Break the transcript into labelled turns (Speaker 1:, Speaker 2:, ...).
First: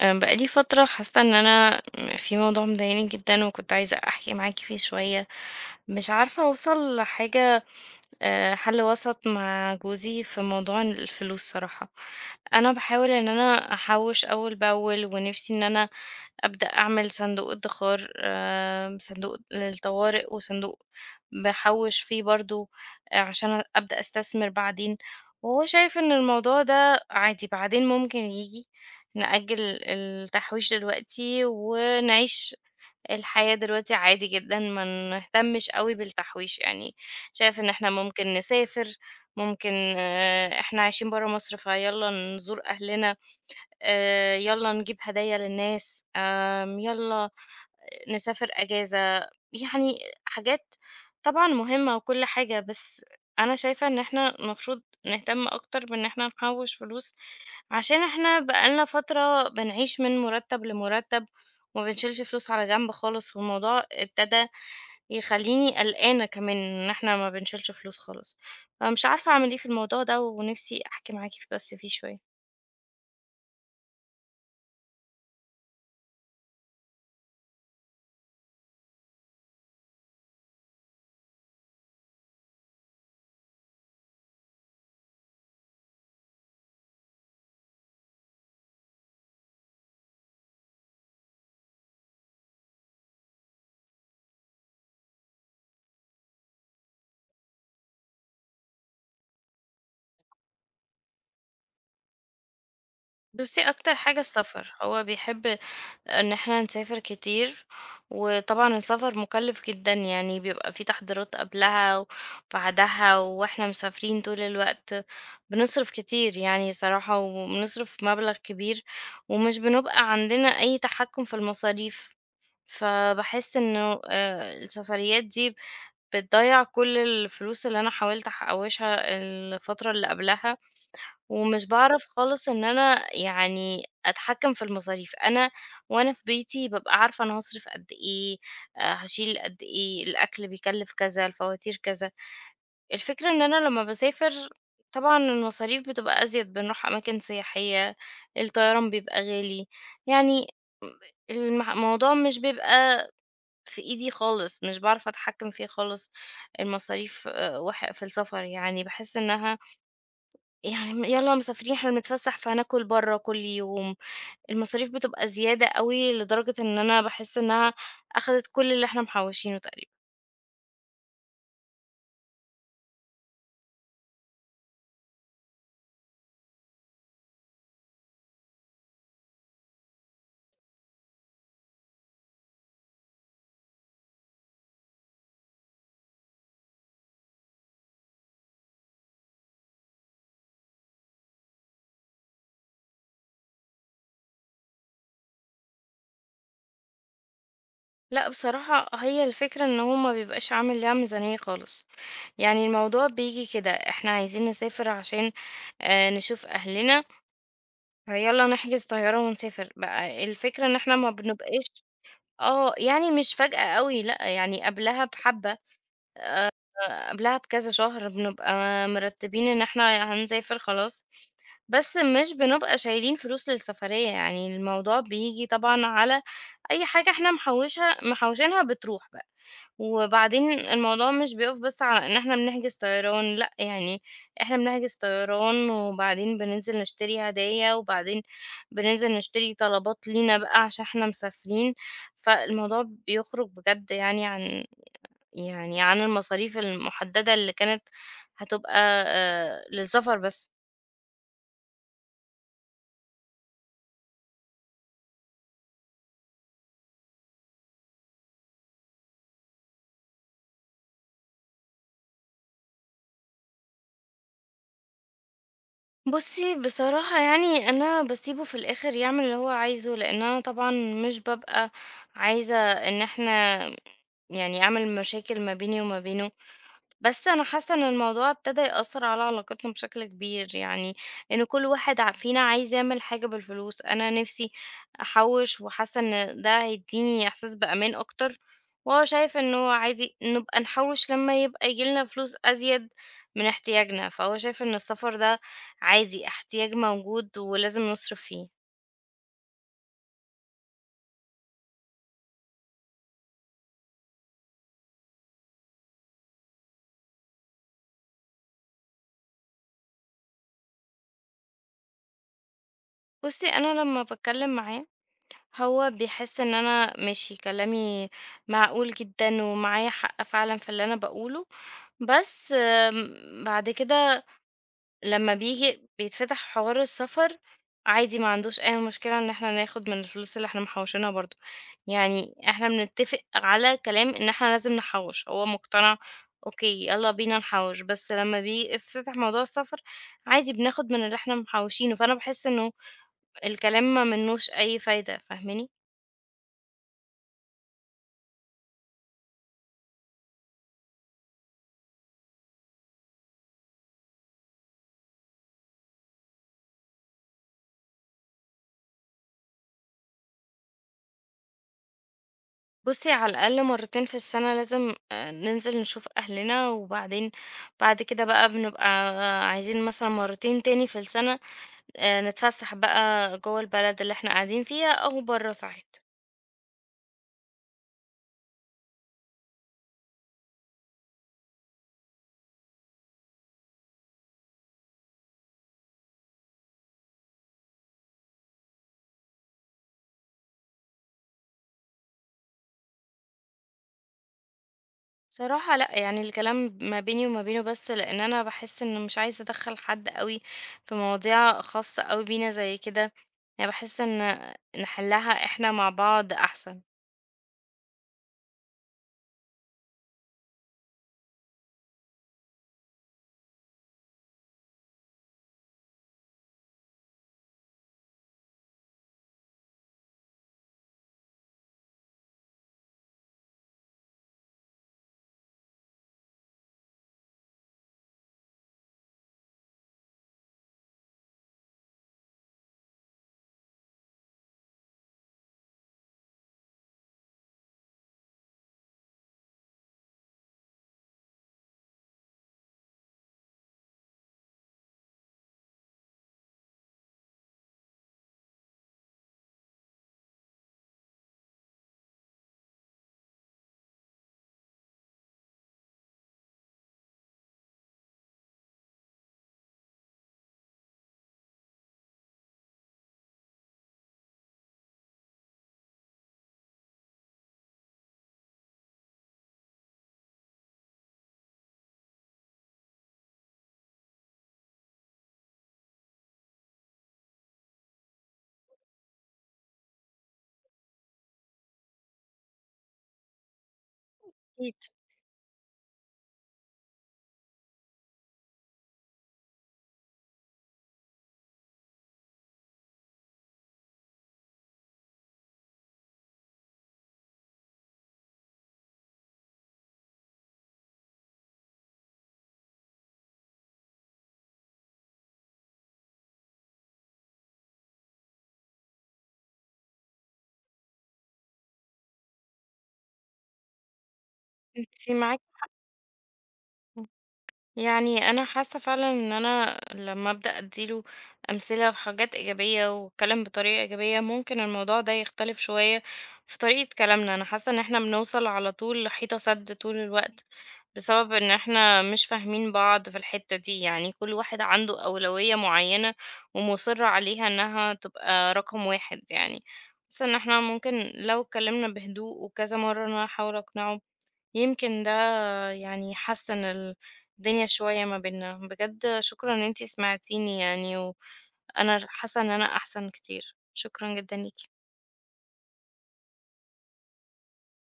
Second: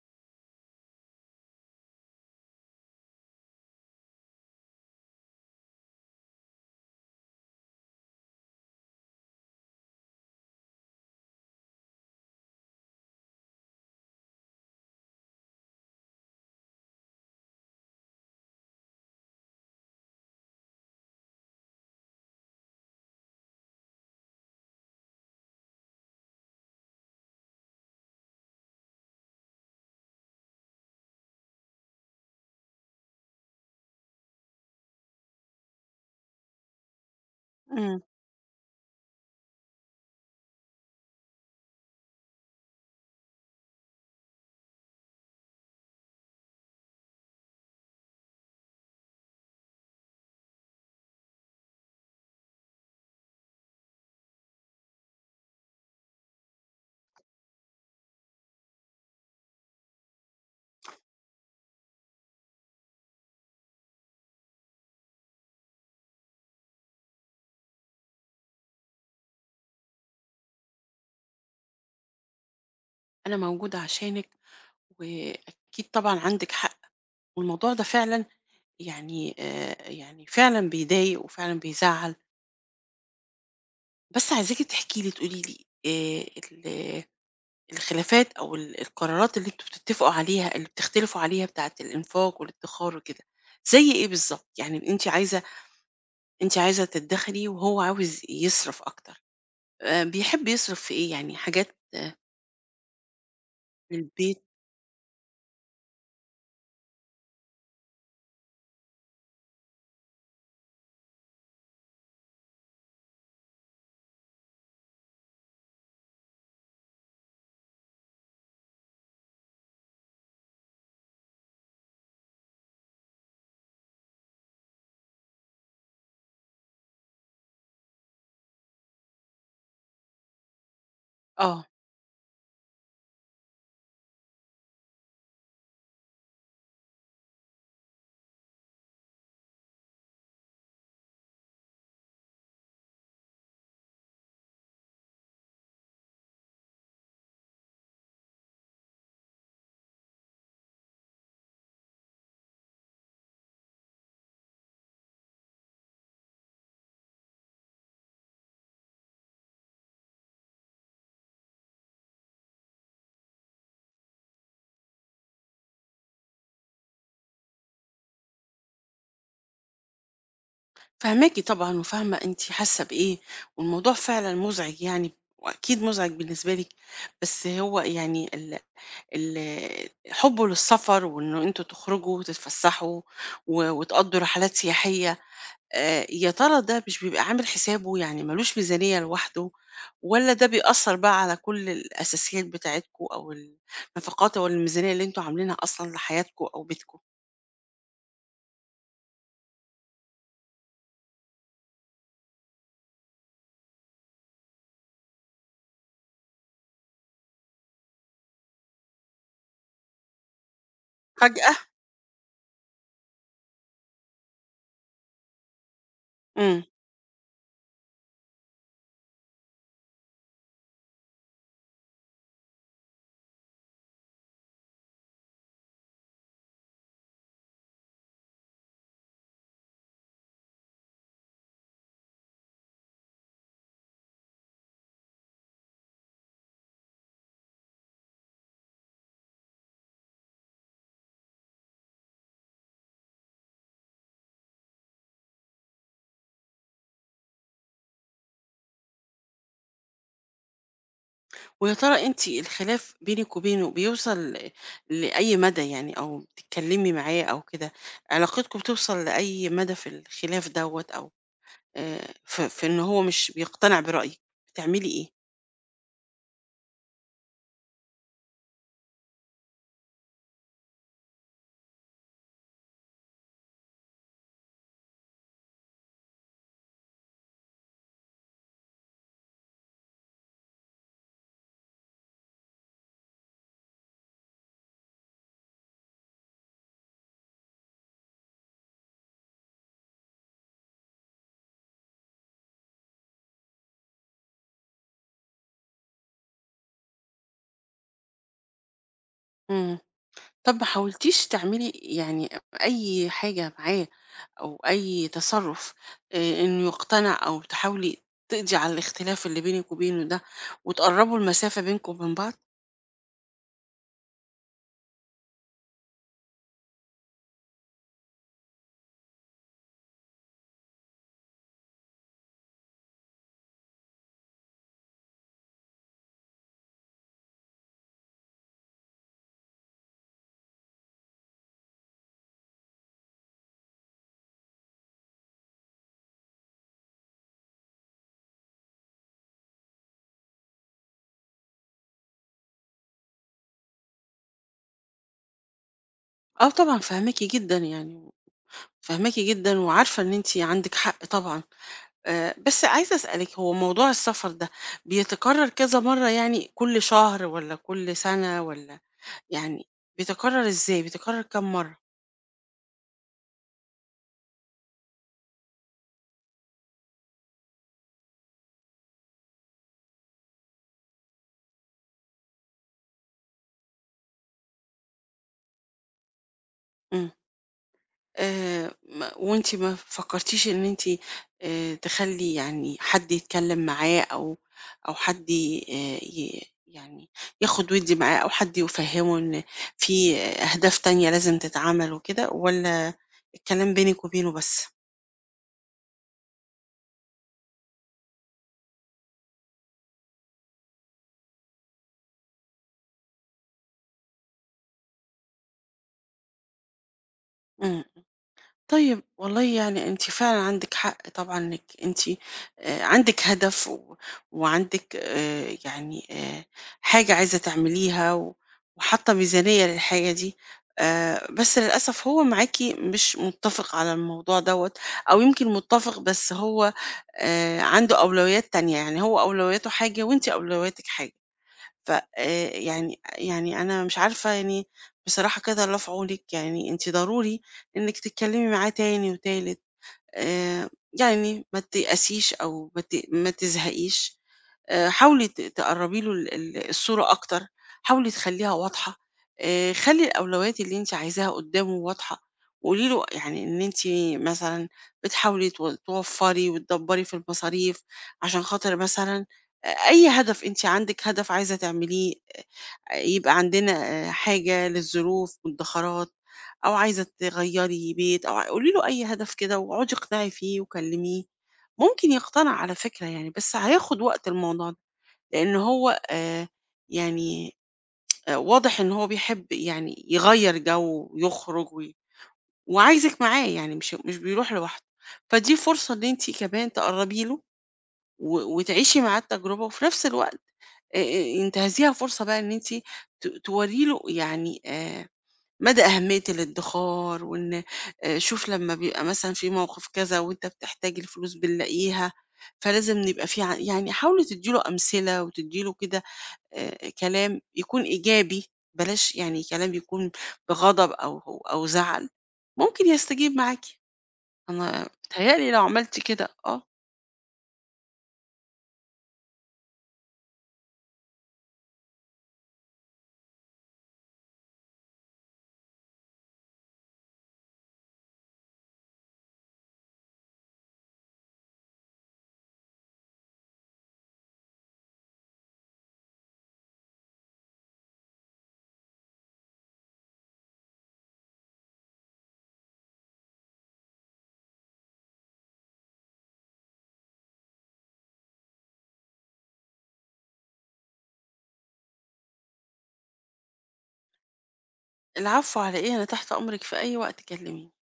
Speaker 1: بقالي فترة حاسة ان انا في موضوع مضايقني جدا، وكنت عايزة احكي معاكي فيه شوية. مش عارفة اوصل لحاجة، حل وسط مع جوزي في موضوع الفلوس صراحة. أنا باحاول إن أنا أحوّش أول بأول، ونِفْسي إن أنا أبدأ أعمل صندوق ادخار، صندوق للطوارئ، وصندوق باحوّش فيه برضه عشان أبدأ أستثمر بعدين. وهو شايف إن الموضوع ده عادي، بعدين ممكن ييجي، نأجّل التحويش دلوقتي ونعيش الحياة دلوقتي عادي جدًا، ما نهتمش أوي بالتحويش، يعني شايف إن إحنا
Speaker 2: إمم.
Speaker 1: ممكن نسافر، ممكن إحنا عايشين برّه مصر فيالّا نزور أهلنا، يالّا نجيب هدايا للناس، يالّا نسافر أجازة، يعني حاجات طبعًا مهمة وكل حاجة. بس أنا شايفة إن إحنا المفروض نهتم أكتر بإن إحنا نحوّش فلوس، عشان إحنا بقى لنا فترة بنعيش من مُرتّب لمُرتّب، وما بنشيلش فلوس على جنب خالص، والموضوع ابتدى يخلّيني قلقانة كمان إن إحنا ما بنشيلش فلوس خالص. فمش عارفة أعمل إيه في الموضوع ده، ونفسي أحكي معاكِ بس فيه شوية.
Speaker 2: أنا موجودة عشانِك، وأكيد طبعًا عندِك حق، والموضوع ده فعلًا يعني يعني فعلًا بيضايق وفعلًا بيزعّل، بس عايزاكِ تحكي لي تقولي لي ال الخلافات أو القرارات اللي أنتم بتتفقوا عليها اللي بتختلفوا عليها بتاعة الإنفاق والادخار وكده، زي إيه بالضبط؟ يعني أنتِ عايزة تدخري وهو عاوز يصرف أكتر. بيحب يصرف في إيه، يعني حاجات آه،
Speaker 1: بُصّي، أكتر حاجة
Speaker 2: للبيت؟
Speaker 1: السفر، هو بيحب إن إحنا نسافر كتير، وطبعًا السفر مُكلِّف جدًا، يعني بيبقى في تحضيرات قبلها وبعدها، وإحنا مسافرين طول الوقت بنصرف كتير يعني صراحة، وبنصرف مبلغ كبير، ومش بنبقى عندنا أي تحكُّم في المصاريف. فباحس إنه السفريات دي بتضيّع كل الفلوس اللي أنا حاولت أحوّشها الفترة اللي قبلها.
Speaker 2: آه.
Speaker 1: ومش باعرف خالص إن أنا يعني أتحكّم في المصاريف. أنا وأنا في بيتي بابقى عارفة أنا هاصرف قد إيه، هاشيل قد إيه، الأكل بيكلّف كذا، الفواتير كذا. الفكرة إن أنا لمّا باسافر طبعًا المصاريف بتبقى أزيد، بنروح أماكن سياحية، الطيران بيبقى غالي، يعني الموضوع مش بيبقى في إيدي خالص، مش باعرف أتحكّم فيه خالص. المصاريف وح في السفر يعني باحس إنها، يعني م يالّا مسافرين إحنا بنتفسّح فهناكل برّه كل يوم، المصاريف بتبقى زيادة أوي لدرجة إن أنا باحس إنها أخدت كل اللي إحنا محوّشينه تقريبًا.
Speaker 2: فاهماكِ طبعًا وفاهمة أنتِ حاسة بإيه، والموضوع فعلًا مُزعج يعني، وأكيد مُزعج بالنسبة لِك، بس هو يعني ال حُبُّه للسفر وإنه أنتم تخرجوا وتتفسحوا وتقضّوا رحلات سياحية، يا ترى ده مش بيبقى عامل حسابه، يعني ما لوش ميزانية لوحده، والّا ده بيأثّر بقى على كل الأساسيات بتاعتكم أو النفقات أو الميزانية اللي أنتم عاملينها أصلًا لحياتكم أو بيتكم؟
Speaker 1: لأ بصراحة هي الفكرة إن هو ما بيبقاش عامل لها ميزانية خالص، يعني الموضوع بييجي كده، إحنا عايزين نسافر عشان نشوف أهلنا، فيالّا نحجز طيارة ونسافر، بقى الفكرة إن إحنا ما
Speaker 2: فجأة!
Speaker 1: بنبقاش آه، يعني مش فجأة أوي لأ، يعني قبلها بحبّة.
Speaker 2: إمم.
Speaker 1: قبلها بكذا شهر بنبقى مرتبين إن إحنا هنسافر خلاص، بس مش بنبقى شايلين فلوس للسفرية، يعني الموضوع بييجي طبعًا على أي حاجة إحنا محوشينها بتروح بقى. وبعدين الموضوع مش بيقف بس على إن إحنا بنحجز طيران، لأ يعني إحنا بنحجز طيران وبعدين بننزل نشتري هدايا، وبعدين بننزل نشتري طلبات لينا بقى عشان إحنا مسافرين، فالموضوع بيخرج بجد يعني عن يعني عن المصاريف المُحددة اللي كانت هتبقى للسفر بس.
Speaker 2: ويا ترى أنتِ الخلاف بينِك وبينه بيوصل لأي مدى، يعني أو بتتكلمي معاه أو كده، علاقتكم بتوصل لأي مدى في الخلاف دوّة، أو في إن هو مش بيقتنع برأيِك، بتعملي إيه؟
Speaker 1: بُصّي، بصراحة يعني أنا باسيبه في الآخر يعمل اللي هو عايزه، لإن أنا طبعًا مش بابقى عايزة إن إحنا يعني أعمل مشاكل ما بيني وما بينه، بس أنا حاسة إن الموضوع ابتدى يأثر على علاقتنا بشكل كبير، يعني إن كل واحد فينا عايز يعمل حاجة بالفلوس. أنا نفسي أحوش وحاسة إن ده هيديني إحساس بأمان أكتر، وهو شايف إنه عادي نبقى نحوش لما يبقى يجيلنا فلوس أزيد من احتياجنا، فهو شايف إن السفر ده عادي احتياج موجود ولازم نصرف فيه.
Speaker 2: إمم. طب ما حاولتيش تعملي يعني أي حاجة معاه، أو أي تصرُّف إنه يقتنع، أو تحاولي تقضي على الاختلاف اللي بينِك وبينه ده وتقرّبوا المسافة بينكم وبين بعض؟
Speaker 1: بصي أنا لما بتكلم معاه هو بيحس ان انا ماشي كلامي معقول جدا ومعايا حق فعلا في اللي انا بقوله، بس بعد كده لما بيجي بيتفتح حوار السفر عادي ما عندوش اي مشكلة ان احنا ناخد من الفلوس اللي احنا محوشينها برضو. يعني احنا بنتفق على كلام ان احنا لازم نحوش، هو مقتنع اوكي يلا بينا نحوش، بس لما بيفتح موضوع السفر عادي بناخد من اللي احنا محوشينه، فانا بحس انه الكلام ما منوش اي فايدة، فاهماني؟
Speaker 2: آه طبعًا فاهماكِ جدًا يعني. فاهماكِ جدًا، وعارفة إن أنتِ عندِك حق طبعًا. بس عايزة أسألِك، هو موضوع السفر ده بيتكرر كذا مرّة، يعني كل شهر والّا كل سنة والّا يعني بيتكرر إزاي، بيتكرر كام مرّة؟
Speaker 1: بُصّي، على الأقل مرتين في السنة لازم ننزل نشوف أهلنا، وبعدين بعد كده بقى بنبقى عايزين مثلًا مرتين تاني في السنة نتفسّح بقى جوّه البلد اللي إحنا قاعدين فيها أو برّه ساعات.
Speaker 2: إمم. ما وأنتِ ما فكرتيش إن أنتِ تخلّي يعني حد يتكلم معاه، أو أو حد ي ي يعني ياخد ويدّي معاه، أو حد يفهّمه إن في أهداف تانية لازم تتعمل وكده، والّا الكلام بينِك وبينه بس؟
Speaker 1: صراحة لأ، يعني الكلام ما بيني وما بينه بس، لإن أنا باحس إن مش عايزة أدخّل حد أوي في مواضيع خاصة أوي بينا زي كده، يعني باحس إن نحلّها إحنا مع بعض أحسن.
Speaker 2: إمم. طيب والله يعني أنتِ فعلًا عندِك حق طبعًا، إنِّك أنتِ عندِك هدف، وعندِك حاجة عايزة تعمليها، وحاطة ميزانية للحاجة دي. بس للأسف هو معاكِ مش متّفق على الموضوع دوّة، أو يمكن متّفق بس هو عنده أولويات تانية، يعني هو أولوياته حاجة وأنتِ أولوياتِك حاجة. ف يعني أنا مش عارفة يعني بصراحة كده لا في عونِك. يعني أنتِ ضروري إنِّك تتكلّمي معاه تاني وتالت. آآ يعني ما تيأسيش أو ما تزهقيش. حاولي تقرّبي له ال الصورة أكتر، حاولي تخلّيها واضحة. خلّي الأولويات اللي أنتِ عايزاها قدّامه واضحة، وقولي له يعني إن أنتِ مثلًا بتحاولي توفّري وتدبّري في المصاريف عشان خاطر مثلًا أي هدف، أنتِ عندِك هدف عايزة تعمليه. يبقى عندنا آه، حاجة للظروف، مُدّخرات، أو عايزة تغيّري بيت، أو قولي له أي هدف كده، واقعدي اقنعي فيه وكلّميه، ممكن يقتنع على فكرة يعني، بس هياخد وقت الموضوع ده. لأن هو يعني واضح إن هو بيحب يعني يغيّر جو ويخرج وعايزِك معاه، يعني مش بيروح
Speaker 1: أكيد.
Speaker 2: لوحده. فدي فرصة إن أنتِ كمان تقرّبي له وتعيشي معاه التجربة، وفي نفس الوقت آآ انتهزيها فرصة بقى إن أنتِ تورّي له يعني مدى أهمية الادّخار، وإن شوف لمّا بيبقى مثلًا في موقف كذا وأنت بتحتاج الفلوس بنلاقيها، فلازم نبقى في يعني حاولي تدّي له أمثلة وتدّي له كده كلام يكون إيجابي، بلاش يعني كلام يكون بغضب أو أو زعل، ممكن يستجيب معاكِ. أنا
Speaker 1: أنتِ
Speaker 2: بيتهيأ
Speaker 1: معاكِ،
Speaker 2: لي لو عملتِ كده آه.
Speaker 1: يعني انا حاسه فعلا ان انا لما ابدا اديله امثله وحاجات ايجابيه واتكلم بطريقه ايجابيه ممكن الموضوع ده يختلف شويه في طريقه كلامنا. انا حاسه ان احنا بنوصل على طول لحيطه سد طول الوقت بسبب ان احنا مش فاهمين بعض في الحته دي، يعني كل واحد عنده اولويه معينه ومصر عليها انها تبقى رقم واحد يعني. حاسه ان احنا ممكن لو اتكلمنا بهدوء وكذا مره إن انا احاول اقنعه يمكن ده يعني حسن الدنيا شوية ما بينا بجد. شكرا ان انتي سمعتيني يعني، وانا حاسة ان انا احسن كتير، شكرا جدا ليكي.
Speaker 2: العفو على إيه، أنا تحت أمرِك في أي وقت، كلميني.